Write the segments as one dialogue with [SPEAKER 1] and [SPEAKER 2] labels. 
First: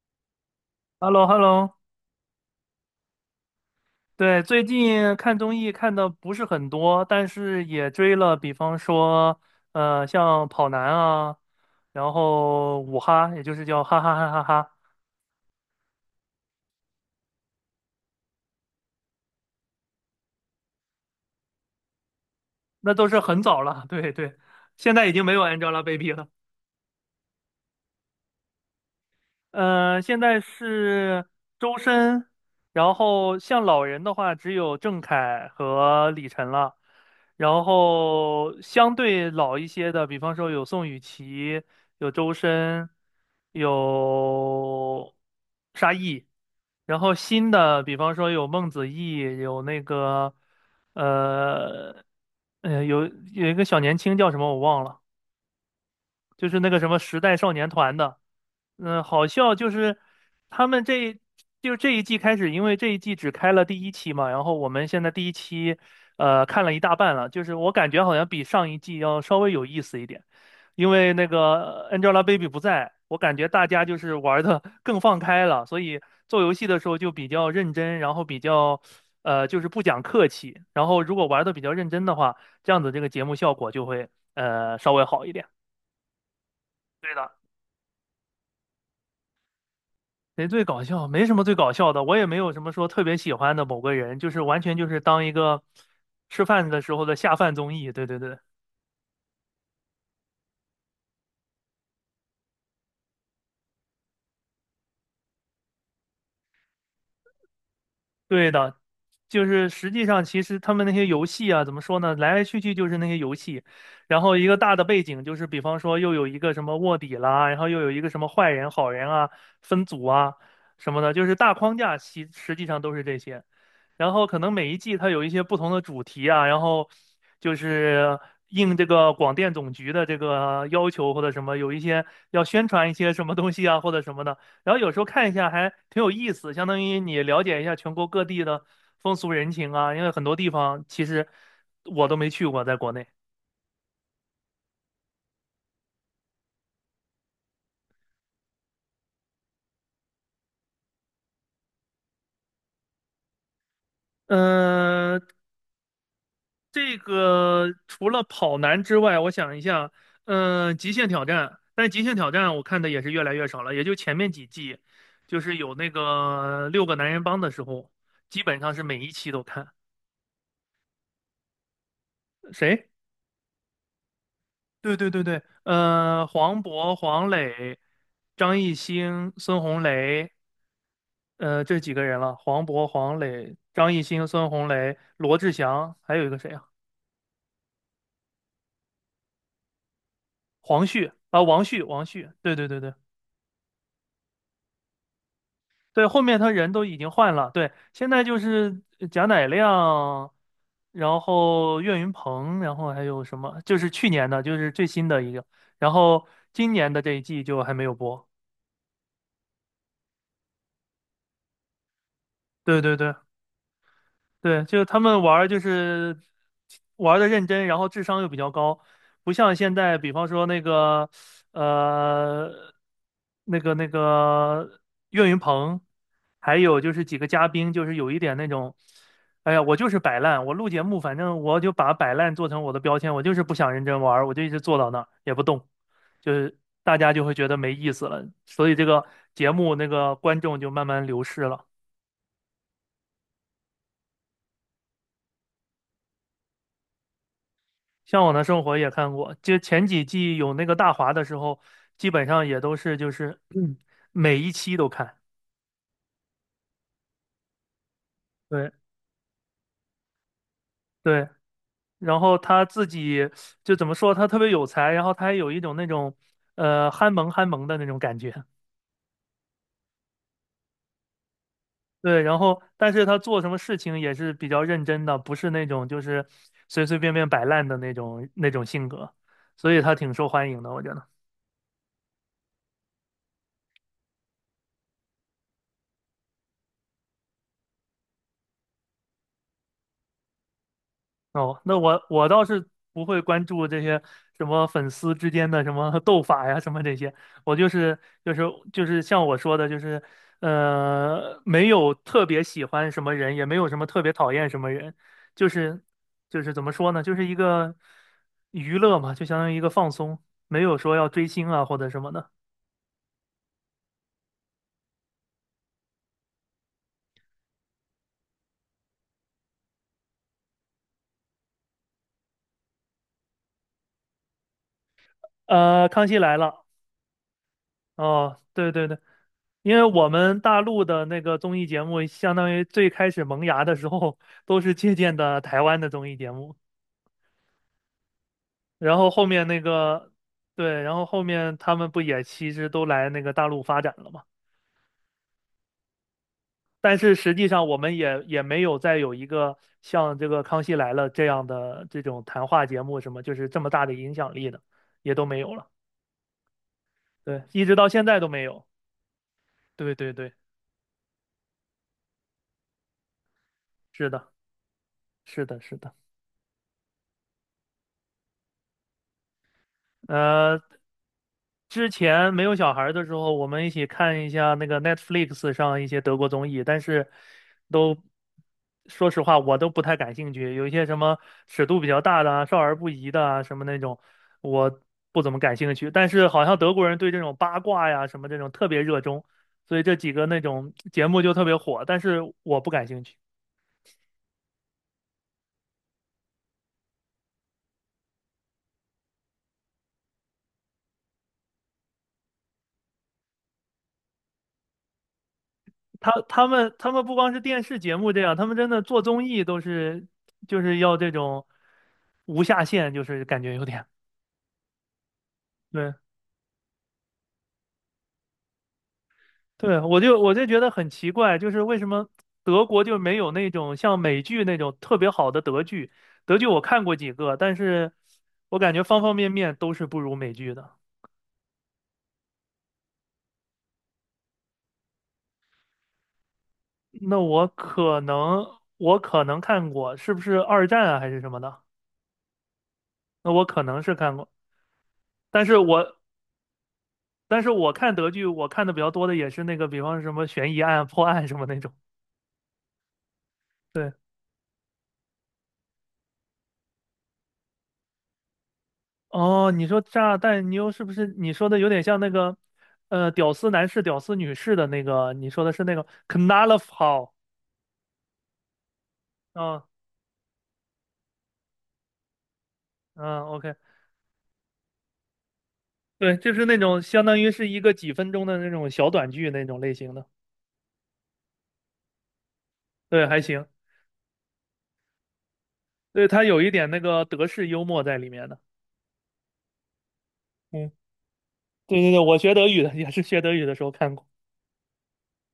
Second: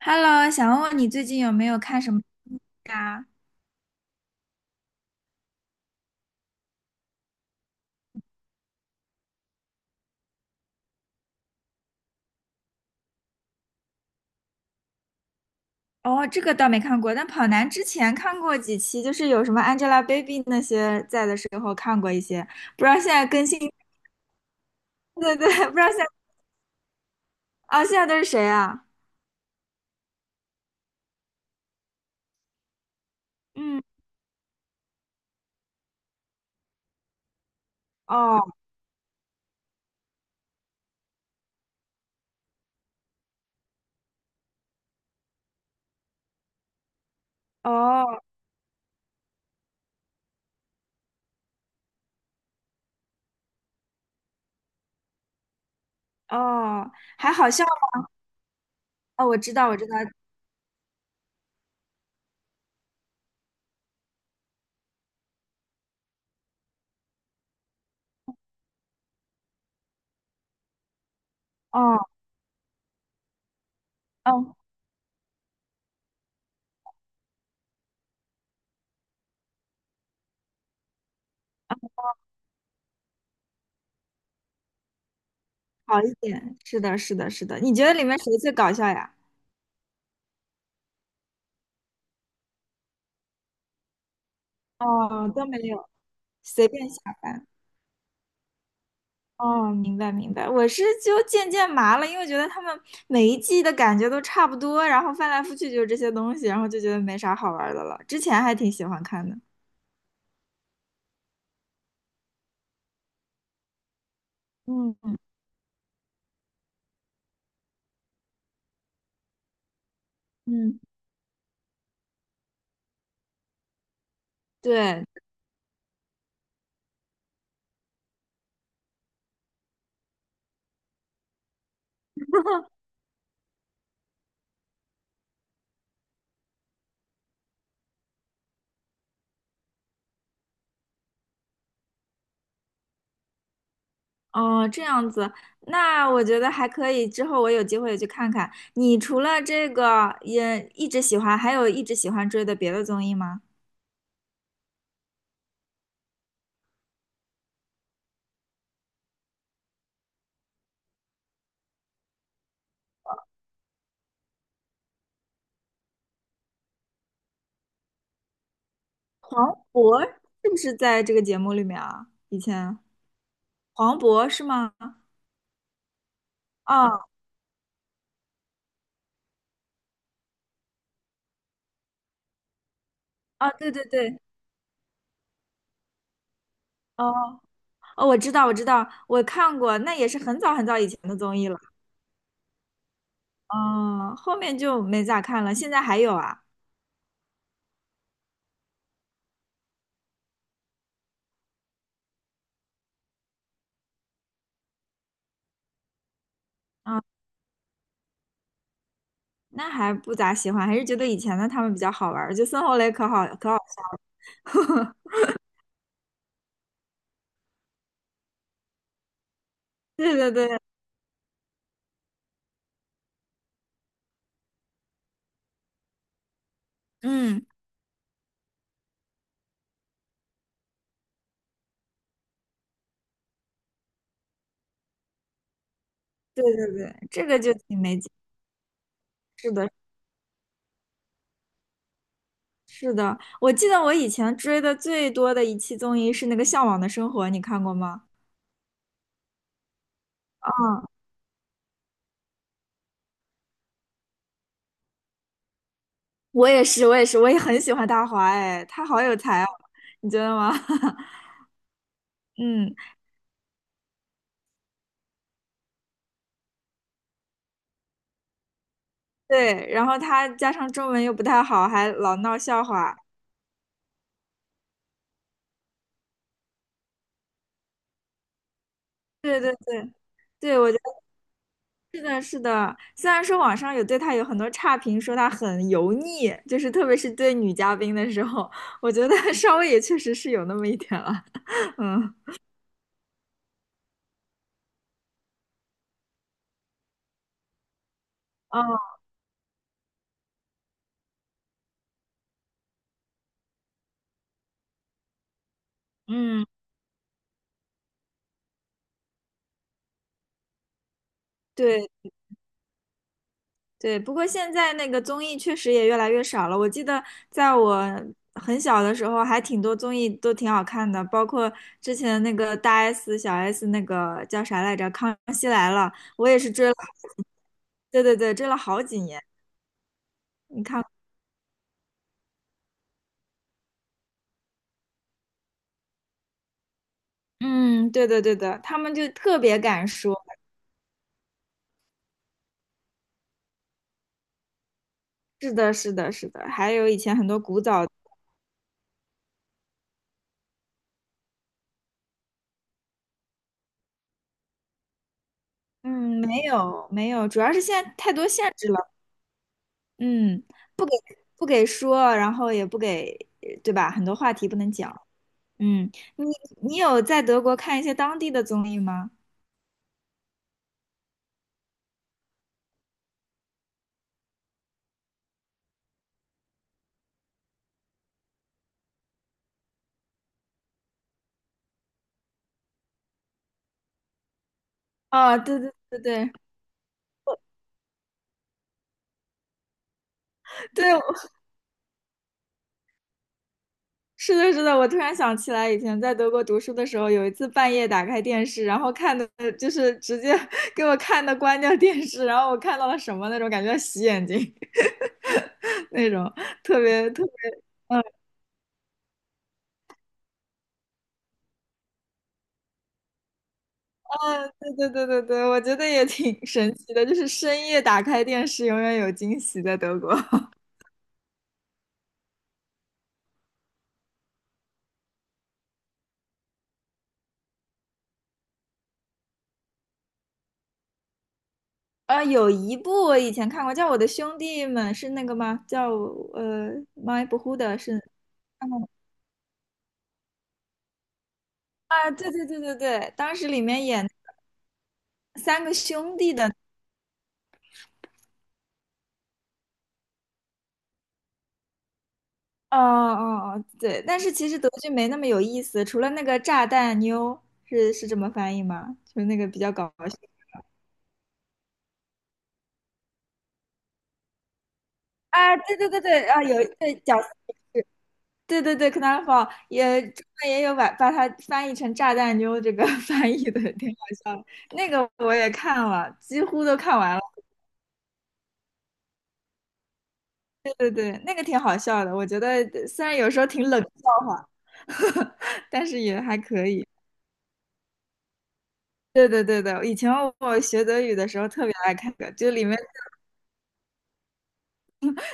[SPEAKER 1] Hello，想问问
[SPEAKER 2] h
[SPEAKER 1] 你
[SPEAKER 2] e l l o
[SPEAKER 1] 最
[SPEAKER 2] h e
[SPEAKER 1] 近
[SPEAKER 2] l l
[SPEAKER 1] 有
[SPEAKER 2] o
[SPEAKER 1] 没有看什么啊？
[SPEAKER 2] 对，最近看综艺看的不是很多，但是也追了，比方说，像跑男啊，然后五哈，也就是叫哈哈哈哈哈，
[SPEAKER 1] 哦，这个倒没看过，但跑男之前看过几期，就是有什么 Angelababy 那些在的时候看过一些，不知
[SPEAKER 2] 那
[SPEAKER 1] 道现
[SPEAKER 2] 都是
[SPEAKER 1] 在
[SPEAKER 2] 很
[SPEAKER 1] 更新，
[SPEAKER 2] 早了，对对，现在已经没
[SPEAKER 1] 对
[SPEAKER 2] 有
[SPEAKER 1] 对，不知道现在
[SPEAKER 2] Angelababy 了。
[SPEAKER 1] 啊、现在都是谁啊？
[SPEAKER 2] 嗯，现在是周深，然后像
[SPEAKER 1] 嗯，
[SPEAKER 2] 老人的话，只有郑恺和李晨了。然
[SPEAKER 1] 哦
[SPEAKER 2] 后相对老一些的，比方说有宋雨琦，有周深，有沙溢。然后新的，比方
[SPEAKER 1] 哦
[SPEAKER 2] 说有孟子义，有那个，呃，呃，有有一个小年轻叫什么我忘了，就是那个什
[SPEAKER 1] 哦，
[SPEAKER 2] 么时
[SPEAKER 1] 还
[SPEAKER 2] 代
[SPEAKER 1] 好
[SPEAKER 2] 少
[SPEAKER 1] 笑
[SPEAKER 2] 年
[SPEAKER 1] 吗？
[SPEAKER 2] 团的。嗯，好
[SPEAKER 1] 哦，我知
[SPEAKER 2] 笑
[SPEAKER 1] 道，
[SPEAKER 2] 就
[SPEAKER 1] 我知道，
[SPEAKER 2] 是他们这就这一季开始，因为这一季只开了第一期嘛，然后我们现在第一期看了一大半了，就是我感觉好像比上一季要稍微有意思一点，因为那个
[SPEAKER 1] 哦
[SPEAKER 2] Angelababy 不在，我感觉大家就是玩
[SPEAKER 1] 哦，
[SPEAKER 2] 的 更放开了，所以做游戏的时候就比较认真，然后比较就是不讲客气，然后如果玩的比较认真的话，这样子这个节目效果就会稍微好一点。
[SPEAKER 1] 好一点，是的，
[SPEAKER 2] 对
[SPEAKER 1] 是
[SPEAKER 2] 的。
[SPEAKER 1] 的，是的，你觉得里面谁最搞笑呀？
[SPEAKER 2] 谁最搞笑？没什么最搞笑的，我也没有什么说特别喜欢的某个人，就是完全就是当
[SPEAKER 1] 哦，
[SPEAKER 2] 一
[SPEAKER 1] 都没
[SPEAKER 2] 个
[SPEAKER 1] 有，
[SPEAKER 2] 吃
[SPEAKER 1] 随
[SPEAKER 2] 饭的
[SPEAKER 1] 便
[SPEAKER 2] 时
[SPEAKER 1] 下
[SPEAKER 2] 候的下
[SPEAKER 1] 饭。
[SPEAKER 2] 饭综艺。对对对，
[SPEAKER 1] 哦，明白明白，我是就渐渐麻了，因为觉得他们每一季的感觉都差不多，然后翻来覆去就是这些东西，然后就觉得没啥好玩的了。之前
[SPEAKER 2] 对
[SPEAKER 1] 还挺
[SPEAKER 2] 的，
[SPEAKER 1] 喜欢看的。
[SPEAKER 2] 就是实际上其实他们那些游戏啊，怎么说呢？来来去去就是那些游戏，然后一个大的背
[SPEAKER 1] 嗯
[SPEAKER 2] 景就是，比方说又有一个什么卧底啦，然后又有一个什么坏人、好人啊，分组啊
[SPEAKER 1] 嗯，
[SPEAKER 2] 什么的，就是大框架其实际上都是这些。然后可能每一季
[SPEAKER 1] 对，
[SPEAKER 2] 它有一些不同的主题啊，然后就是应这个广电总局的这个要求或者什么，有一些要宣传一些什么东西啊或者什么的。然后有时候看一下还挺有意思，相当于你了解一下全国各地的风俗人情啊，因为很多地方其实我都没去过，在国内。
[SPEAKER 1] 哦，这样子，那我觉得还可以。之后我有机会也去看看。你除了这个也一直喜欢，还有一直喜欢追的别的综艺吗？
[SPEAKER 2] 嗯，这个除了跑男之外，我想一下，极限挑战，但是极限挑战我看的也是越来越少了，也就前面几季，就是有那个六个男人帮的时候，基本上是每一期都
[SPEAKER 1] 黄
[SPEAKER 2] 看。
[SPEAKER 1] 渤是不是在这个节目里面啊？以前
[SPEAKER 2] 谁？
[SPEAKER 1] 黄渤是吗？
[SPEAKER 2] 对对对对，黄渤、
[SPEAKER 1] 哦
[SPEAKER 2] 黄磊、张艺兴、孙红雷，这几个人了，黄渤、黄
[SPEAKER 1] 哦，
[SPEAKER 2] 磊、
[SPEAKER 1] 对对
[SPEAKER 2] 张艺
[SPEAKER 1] 对，
[SPEAKER 2] 兴、孙红雷、罗志祥，还有一个谁啊？
[SPEAKER 1] 哦哦，我知道，我知道，我看过，那也是很早很早
[SPEAKER 2] 黄
[SPEAKER 1] 以前
[SPEAKER 2] 旭
[SPEAKER 1] 的综
[SPEAKER 2] 啊，
[SPEAKER 1] 艺了。
[SPEAKER 2] 王旭，王旭，对对对对。
[SPEAKER 1] 嗯，后面就没咋看了。现在还
[SPEAKER 2] 对，
[SPEAKER 1] 有
[SPEAKER 2] 后面
[SPEAKER 1] 啊？
[SPEAKER 2] 他人都已经换了，对，现在就是贾乃亮，然后岳云鹏，然后还有什么，就是去年的，就是最新的一个，然后今年的
[SPEAKER 1] 嗯，
[SPEAKER 2] 这一季就还没有播。
[SPEAKER 1] 那还不咋喜欢，还是觉得以前的他们比较好玩儿。就孙红
[SPEAKER 2] 对
[SPEAKER 1] 雷
[SPEAKER 2] 对
[SPEAKER 1] 可
[SPEAKER 2] 对。
[SPEAKER 1] 好可好笑
[SPEAKER 2] 对，就是
[SPEAKER 1] 了。
[SPEAKER 2] 他 们玩儿就是玩的认真，然后智商又比较高，不像现在，比
[SPEAKER 1] 对
[SPEAKER 2] 方
[SPEAKER 1] 对
[SPEAKER 2] 说
[SPEAKER 1] 对，
[SPEAKER 2] 呃那个岳云鹏，还有就是几个
[SPEAKER 1] 嗯，
[SPEAKER 2] 嘉宾，就是有一点那种，哎呀，我就是摆烂，我录节目，反正我就把摆烂做成我的标签，我就是不想认真玩儿我就一直坐到那儿也不动，就
[SPEAKER 1] 对
[SPEAKER 2] 是
[SPEAKER 1] 对
[SPEAKER 2] 大
[SPEAKER 1] 对，
[SPEAKER 2] 家就
[SPEAKER 1] 这
[SPEAKER 2] 会
[SPEAKER 1] 个
[SPEAKER 2] 觉
[SPEAKER 1] 就
[SPEAKER 2] 得没
[SPEAKER 1] 挺
[SPEAKER 2] 意
[SPEAKER 1] 没
[SPEAKER 2] 思
[SPEAKER 1] 劲。
[SPEAKER 2] 了，所以这个节
[SPEAKER 1] 是的，
[SPEAKER 2] 目那个观众就慢慢流失了。
[SPEAKER 1] 是的，我记得我以前追的最多的一期综艺是那个《向往的生活》，你看过吗？
[SPEAKER 2] 向往的生活》也看过，就前几季有那个
[SPEAKER 1] 嗯，
[SPEAKER 2] 大华的时候，基本上也都是就是每一期都看。
[SPEAKER 1] 我也是，我也是，我也很喜欢大华，哎，
[SPEAKER 2] 对
[SPEAKER 1] 他好有才哦，你觉得吗？
[SPEAKER 2] 对，然后他
[SPEAKER 1] 嗯。
[SPEAKER 2] 自己就怎么说，他特别有才，然后他还有一种那种憨萌憨萌的那种感觉。
[SPEAKER 1] 对，然后他加上中文又不太好，还老
[SPEAKER 2] 对，然
[SPEAKER 1] 闹
[SPEAKER 2] 后
[SPEAKER 1] 笑
[SPEAKER 2] 但
[SPEAKER 1] 话。
[SPEAKER 2] 是他做什么事情也是比较认真的，不是那种就是随随便便摆烂的那种性格，
[SPEAKER 1] 对对
[SPEAKER 2] 所以
[SPEAKER 1] 对
[SPEAKER 2] 他挺受欢
[SPEAKER 1] 对，
[SPEAKER 2] 迎的，
[SPEAKER 1] 我觉
[SPEAKER 2] 我
[SPEAKER 1] 得
[SPEAKER 2] 觉得。
[SPEAKER 1] 是的，是的。虽然说网上有对他有很多差评，说他很油腻，就是特别是对女嘉宾的时候，我觉得 稍微也确实是有那么一点了。
[SPEAKER 2] 哦，那我
[SPEAKER 1] 嗯，
[SPEAKER 2] 我倒是不会关注这些什么粉丝之间的什么斗法呀，什么这些。我就是就是
[SPEAKER 1] 哦，
[SPEAKER 2] 就是像我说的，就是没有特别喜欢什么人，也没有什么特别讨厌什么人，就是就
[SPEAKER 1] 嗯，
[SPEAKER 2] 是怎么说呢，就是一个娱乐嘛，就相当于一个放松，没有说要追星啊或
[SPEAKER 1] 对。
[SPEAKER 2] 者什么的。
[SPEAKER 1] 对，不过现在那个综艺确实也越来越少了。我记得在我很小的时候，还挺多综艺都挺好看的，包括之前那个大 S、小 S 那个叫啥来着，《康熙来了》，
[SPEAKER 2] 康熙
[SPEAKER 1] 我
[SPEAKER 2] 来
[SPEAKER 1] 也是
[SPEAKER 2] 了。
[SPEAKER 1] 追了，对对对，
[SPEAKER 2] 哦，
[SPEAKER 1] 追了
[SPEAKER 2] 对
[SPEAKER 1] 好
[SPEAKER 2] 对对，
[SPEAKER 1] 几年。
[SPEAKER 2] 因为我们大陆的那个综艺节目，相当于最开始萌芽的时候，都是借鉴的台湾的综艺节目，
[SPEAKER 1] 嗯，对对对的，他们
[SPEAKER 2] 然
[SPEAKER 1] 就
[SPEAKER 2] 后后
[SPEAKER 1] 特
[SPEAKER 2] 面
[SPEAKER 1] 别
[SPEAKER 2] 那
[SPEAKER 1] 敢
[SPEAKER 2] 个，
[SPEAKER 1] 说。
[SPEAKER 2] 对，然后后面他们不也其实都来那个大陆发展了嘛？
[SPEAKER 1] 是的，是的，是的。还有以
[SPEAKER 2] 但是
[SPEAKER 1] 前很
[SPEAKER 2] 实
[SPEAKER 1] 多
[SPEAKER 2] 际
[SPEAKER 1] 古
[SPEAKER 2] 上我
[SPEAKER 1] 早，
[SPEAKER 2] 们也没有再有一个像这个《康熙来了》这样的这种谈话节目什么，就是这么大的影响力的，也都没有了。
[SPEAKER 1] 嗯，没有没有，主
[SPEAKER 2] 对，
[SPEAKER 1] 要是
[SPEAKER 2] 一直
[SPEAKER 1] 现
[SPEAKER 2] 到
[SPEAKER 1] 在
[SPEAKER 2] 现
[SPEAKER 1] 太
[SPEAKER 2] 在
[SPEAKER 1] 多
[SPEAKER 2] 都没
[SPEAKER 1] 限
[SPEAKER 2] 有。
[SPEAKER 1] 制了，
[SPEAKER 2] 对对对，
[SPEAKER 1] 嗯，不给不给说，然后也不给，对吧？很
[SPEAKER 2] 是
[SPEAKER 1] 多
[SPEAKER 2] 的，
[SPEAKER 1] 话题不能讲。
[SPEAKER 2] 是的，是
[SPEAKER 1] 嗯，
[SPEAKER 2] 的。
[SPEAKER 1] 你有在德国看一些当地的综艺吗？
[SPEAKER 2] 呃，之前没有小孩儿的时候，我们一起看一下那个 Netflix 上一些德国综艺，但是都说实话，我都不太感兴趣。有一些什么尺度比较大的啊少儿不宜的啊，什么那种，我不怎
[SPEAKER 1] 啊，
[SPEAKER 2] 么感
[SPEAKER 1] 对对
[SPEAKER 2] 兴趣。
[SPEAKER 1] 对
[SPEAKER 2] 但是
[SPEAKER 1] 对
[SPEAKER 2] 好像德国人对这种八卦呀什么这种特别热衷，所以这几个那种
[SPEAKER 1] 对，
[SPEAKER 2] 节目就特别火，但是我不感兴趣。
[SPEAKER 1] 是的，是的，我突然想起来，以前在德国读书的时候，有一次半夜打开电视，然后看的就是直接 给我看的关掉电视，然后我看到了什么那种感觉洗眼睛 那
[SPEAKER 2] 他
[SPEAKER 1] 种，
[SPEAKER 2] 他们
[SPEAKER 1] 特
[SPEAKER 2] 他们
[SPEAKER 1] 别
[SPEAKER 2] 不
[SPEAKER 1] 特
[SPEAKER 2] 光
[SPEAKER 1] 别，
[SPEAKER 2] 是电视节
[SPEAKER 1] 嗯，
[SPEAKER 2] 目这样，他们真的做综艺都是就是要这种无下限，就是感觉有点
[SPEAKER 1] 对对对对对，我觉得
[SPEAKER 2] 对
[SPEAKER 1] 也挺神奇的，就是深夜打开电视，永远有惊喜在
[SPEAKER 2] 对，
[SPEAKER 1] 德
[SPEAKER 2] 我
[SPEAKER 1] 国。
[SPEAKER 2] 就我就觉得很奇怪，就是为什么德国就没有那种像美剧那种特别好的德剧？德剧我看过几个，但是我感觉方方面面都是不如美剧的。
[SPEAKER 1] 有一部我以前看过，叫《我的兄弟们》，是那个吗？叫
[SPEAKER 2] 那
[SPEAKER 1] My b r
[SPEAKER 2] 我
[SPEAKER 1] o d 的是
[SPEAKER 2] 可能
[SPEAKER 1] 看过吗？
[SPEAKER 2] 我可能看过，是不是二战啊还是什么的？
[SPEAKER 1] 啊，对对对对对，
[SPEAKER 2] 那
[SPEAKER 1] 当
[SPEAKER 2] 我
[SPEAKER 1] 时里
[SPEAKER 2] 可能
[SPEAKER 1] 面
[SPEAKER 2] 是
[SPEAKER 1] 演
[SPEAKER 2] 看过，但是
[SPEAKER 1] 三个
[SPEAKER 2] 我
[SPEAKER 1] 兄弟的，
[SPEAKER 2] 但是我看德剧，我看的比较多的也是那个，比方什么悬疑案、破案什么那种。
[SPEAKER 1] 哦哦哦，
[SPEAKER 2] 对，
[SPEAKER 1] 对，但是其实德剧没那么有意思，除了那个炸弹妞是是这么翻译吗？就是那个
[SPEAKER 2] 哦，
[SPEAKER 1] 比
[SPEAKER 2] 你
[SPEAKER 1] 较
[SPEAKER 2] 说
[SPEAKER 1] 搞
[SPEAKER 2] 炸
[SPEAKER 1] 笑
[SPEAKER 2] 弹妞是不是你说的有点像那个，屌丝男士、屌丝女士的那个？你说的
[SPEAKER 1] 啊，
[SPEAKER 2] 是那
[SPEAKER 1] 对
[SPEAKER 2] 个
[SPEAKER 1] 对对对啊，有
[SPEAKER 2] Knarf
[SPEAKER 1] 对
[SPEAKER 2] 好？
[SPEAKER 1] 角色也是，对对对，Knarfall
[SPEAKER 2] 嗯
[SPEAKER 1] 也中文也有把它翻译成炸弹妞这个
[SPEAKER 2] 嗯
[SPEAKER 1] 翻译
[SPEAKER 2] ，OK，
[SPEAKER 1] 的，挺搞笑的那个我也看了，
[SPEAKER 2] 对，就
[SPEAKER 1] 几
[SPEAKER 2] 是那
[SPEAKER 1] 乎都
[SPEAKER 2] 种
[SPEAKER 1] 看
[SPEAKER 2] 相
[SPEAKER 1] 完
[SPEAKER 2] 当
[SPEAKER 1] 了。
[SPEAKER 2] 于是一个几分钟的那种小短剧那种类型的。
[SPEAKER 1] 对对，那个挺好笑的，我觉得虽
[SPEAKER 2] 对，
[SPEAKER 1] 然
[SPEAKER 2] 还
[SPEAKER 1] 有时
[SPEAKER 2] 行，
[SPEAKER 1] 候挺冷笑话，但是
[SPEAKER 2] 对，
[SPEAKER 1] 也
[SPEAKER 2] 它
[SPEAKER 1] 还
[SPEAKER 2] 有一
[SPEAKER 1] 可
[SPEAKER 2] 点那
[SPEAKER 1] 以。
[SPEAKER 2] 个德式幽默在里面的。
[SPEAKER 1] 对对对对，以前我
[SPEAKER 2] 嗯，
[SPEAKER 1] 学德语的时候特别
[SPEAKER 2] 对对
[SPEAKER 1] 爱
[SPEAKER 2] 对，
[SPEAKER 1] 看
[SPEAKER 2] 我
[SPEAKER 1] 的，
[SPEAKER 2] 学德
[SPEAKER 1] 就
[SPEAKER 2] 语
[SPEAKER 1] 里
[SPEAKER 2] 的
[SPEAKER 1] 面
[SPEAKER 2] 也是学德语的时候看过。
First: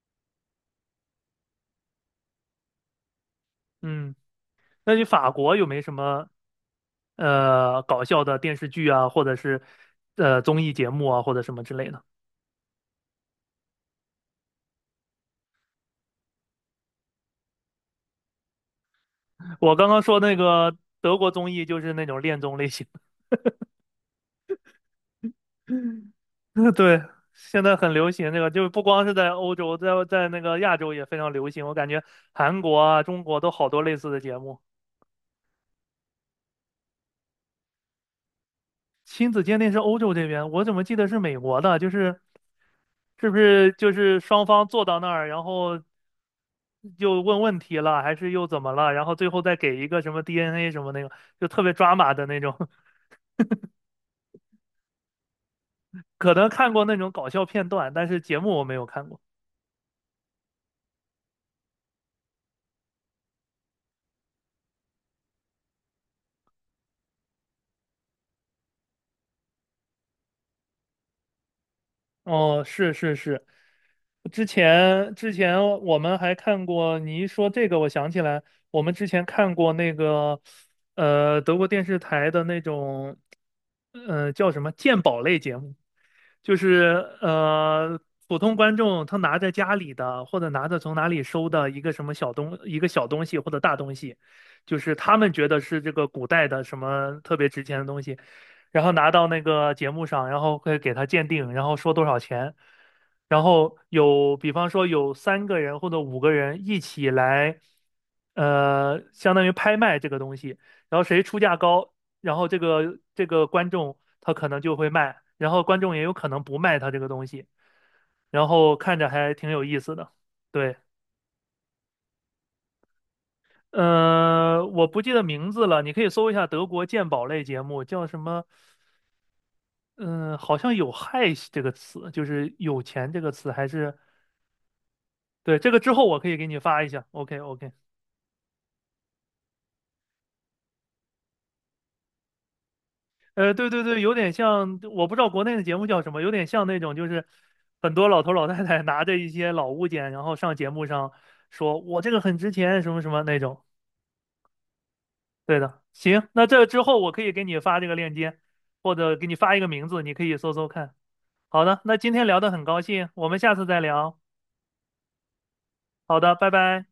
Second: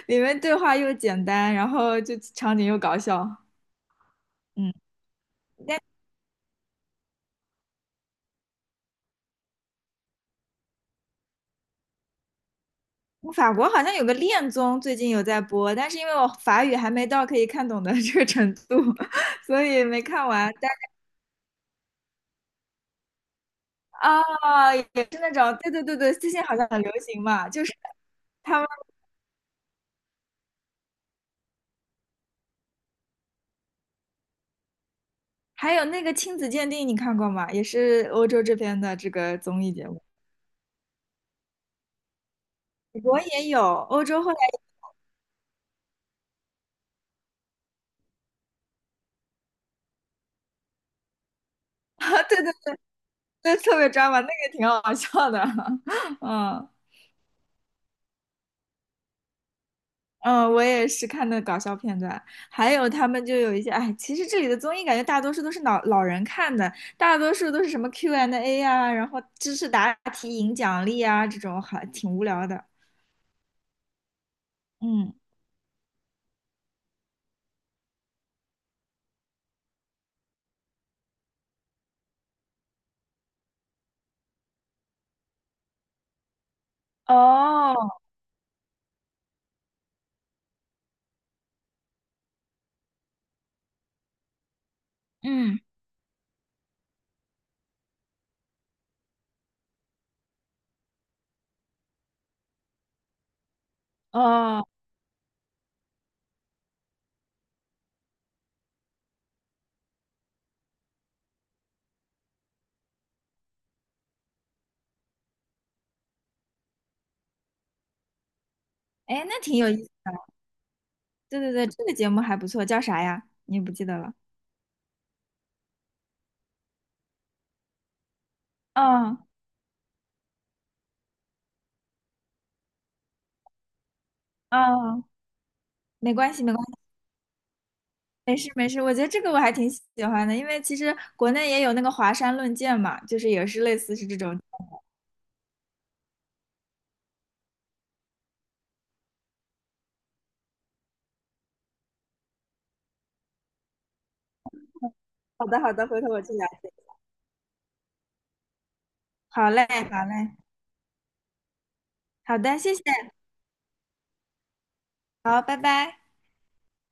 [SPEAKER 1] 对话又简单，然后就场景又搞笑。
[SPEAKER 2] 嗯，
[SPEAKER 1] 嗯，
[SPEAKER 2] 那你法国有没什么搞笑的电视剧啊，或者是综艺节目啊，或者什么之类的。
[SPEAKER 1] 法国好像有个恋综最近有在播，但是因为我法语还没到可以看懂的 这个程度，所
[SPEAKER 2] 我
[SPEAKER 1] 以
[SPEAKER 2] 刚刚
[SPEAKER 1] 没
[SPEAKER 2] 说
[SPEAKER 1] 看
[SPEAKER 2] 那
[SPEAKER 1] 完。但
[SPEAKER 2] 个德国综艺就是那种恋综类型，
[SPEAKER 1] 啊、也是那种，对对对对，最近好像 很流
[SPEAKER 2] 对，
[SPEAKER 1] 行嘛，
[SPEAKER 2] 现
[SPEAKER 1] 就是。
[SPEAKER 2] 在很流行这个，
[SPEAKER 1] 他
[SPEAKER 2] 就是
[SPEAKER 1] 们。
[SPEAKER 2] 不光是在欧洲，在那个亚洲也非常流行。我感觉韩国啊、中国都好多类似的节目。
[SPEAKER 1] 还有那个亲子鉴定，你看过吗？也是欧洲这边的这
[SPEAKER 2] 亲
[SPEAKER 1] 个
[SPEAKER 2] 子鉴
[SPEAKER 1] 综
[SPEAKER 2] 定
[SPEAKER 1] 艺
[SPEAKER 2] 是
[SPEAKER 1] 节
[SPEAKER 2] 欧
[SPEAKER 1] 目，
[SPEAKER 2] 洲这边，我怎么记得是美国的？就是
[SPEAKER 1] 我
[SPEAKER 2] 是不
[SPEAKER 1] 也有，
[SPEAKER 2] 是就
[SPEAKER 1] 欧
[SPEAKER 2] 是
[SPEAKER 1] 洲后来，
[SPEAKER 2] 双方坐到那儿，然后又问问题了，还是又怎么了？然后最后再给一个什么 DNA 什么那个，就特别抓 马
[SPEAKER 1] 啊，
[SPEAKER 2] 的
[SPEAKER 1] 对
[SPEAKER 2] 那
[SPEAKER 1] 对
[SPEAKER 2] 种。
[SPEAKER 1] 对，特别抓马，那个挺好笑的。
[SPEAKER 2] 可能
[SPEAKER 1] 嗯
[SPEAKER 2] 看过那种搞笑片段，但是节目我没有看过。
[SPEAKER 1] 嗯，我也是看的搞笑片段，还有他们就有一些，哎，其实这里的综艺感觉大多数都是老老人看的，大多数都是什么 Q&A 啊，然后知识答题赢奖励啊，这种还挺无聊
[SPEAKER 2] 哦，
[SPEAKER 1] 的。
[SPEAKER 2] 是是是，之前
[SPEAKER 1] 嗯，
[SPEAKER 2] 之前我们还看过，你一说这个，我想起来，我们之前看过那个，德国电视台的那种，叫什么鉴宝类节目，就是
[SPEAKER 1] 哦，
[SPEAKER 2] 普通观众他拿着家里的或者拿着从哪里收的一个什么一个小东西或者大东西，就是他们觉得
[SPEAKER 1] 嗯，
[SPEAKER 2] 是这个古代的什么特别值钱的东西。然后拿到那个节目上，然后会给他鉴定，然后说多少钱，然后有比
[SPEAKER 1] 哦，
[SPEAKER 2] 方说有三个人或者五个人一起来，相当于拍卖这个东西，然后谁出价高，然后这个观众他可能就会卖，然后观众也有可能不卖他这个东西，然后看着
[SPEAKER 1] 哎，
[SPEAKER 2] 还
[SPEAKER 1] 那
[SPEAKER 2] 挺
[SPEAKER 1] 挺
[SPEAKER 2] 有
[SPEAKER 1] 有意
[SPEAKER 2] 意
[SPEAKER 1] 思。
[SPEAKER 2] 思的，对。
[SPEAKER 1] 对对对，这个节目还不错，叫啥呀？你不记得了？
[SPEAKER 2] 我不记得名字了，你可以搜一下德国鉴宝类节目，叫什么？
[SPEAKER 1] 嗯
[SPEAKER 2] 嗯，好像有"害"这个词，就是有钱这个词，还是
[SPEAKER 1] 嗯，
[SPEAKER 2] 对这个之后
[SPEAKER 1] 没
[SPEAKER 2] 我可
[SPEAKER 1] 关
[SPEAKER 2] 以
[SPEAKER 1] 系，
[SPEAKER 2] 给
[SPEAKER 1] 没
[SPEAKER 2] 你
[SPEAKER 1] 关系，
[SPEAKER 2] 发一下。OK OK，
[SPEAKER 1] 没事没事。我觉得这个我还挺喜欢的，因为其实国内也有那个华山论剑嘛，就是也是
[SPEAKER 2] 对
[SPEAKER 1] 类
[SPEAKER 2] 对
[SPEAKER 1] 似
[SPEAKER 2] 对，
[SPEAKER 1] 是
[SPEAKER 2] 有
[SPEAKER 1] 这
[SPEAKER 2] 点
[SPEAKER 1] 种。
[SPEAKER 2] 像，我不知道国内的节目叫什么，有点像那种就是很多老头老太太拿着一些老物件，然后上节目上说我这个很值钱，什么什么那种。
[SPEAKER 1] 好
[SPEAKER 2] 对
[SPEAKER 1] 的好
[SPEAKER 2] 的，
[SPEAKER 1] 的，回头我
[SPEAKER 2] 行，
[SPEAKER 1] 去
[SPEAKER 2] 那
[SPEAKER 1] 了
[SPEAKER 2] 这
[SPEAKER 1] 解。
[SPEAKER 2] 之后我可以给你发这个链接，或者给你
[SPEAKER 1] 好
[SPEAKER 2] 发一
[SPEAKER 1] 嘞
[SPEAKER 2] 个名字，
[SPEAKER 1] 好
[SPEAKER 2] 你可以
[SPEAKER 1] 嘞，
[SPEAKER 2] 搜搜看。好的，那今天
[SPEAKER 1] 好
[SPEAKER 2] 聊得
[SPEAKER 1] 的，
[SPEAKER 2] 很
[SPEAKER 1] 谢
[SPEAKER 2] 高
[SPEAKER 1] 谢，
[SPEAKER 2] 兴，我们下次再聊。
[SPEAKER 1] 好，拜拜。
[SPEAKER 2] 好的，拜拜。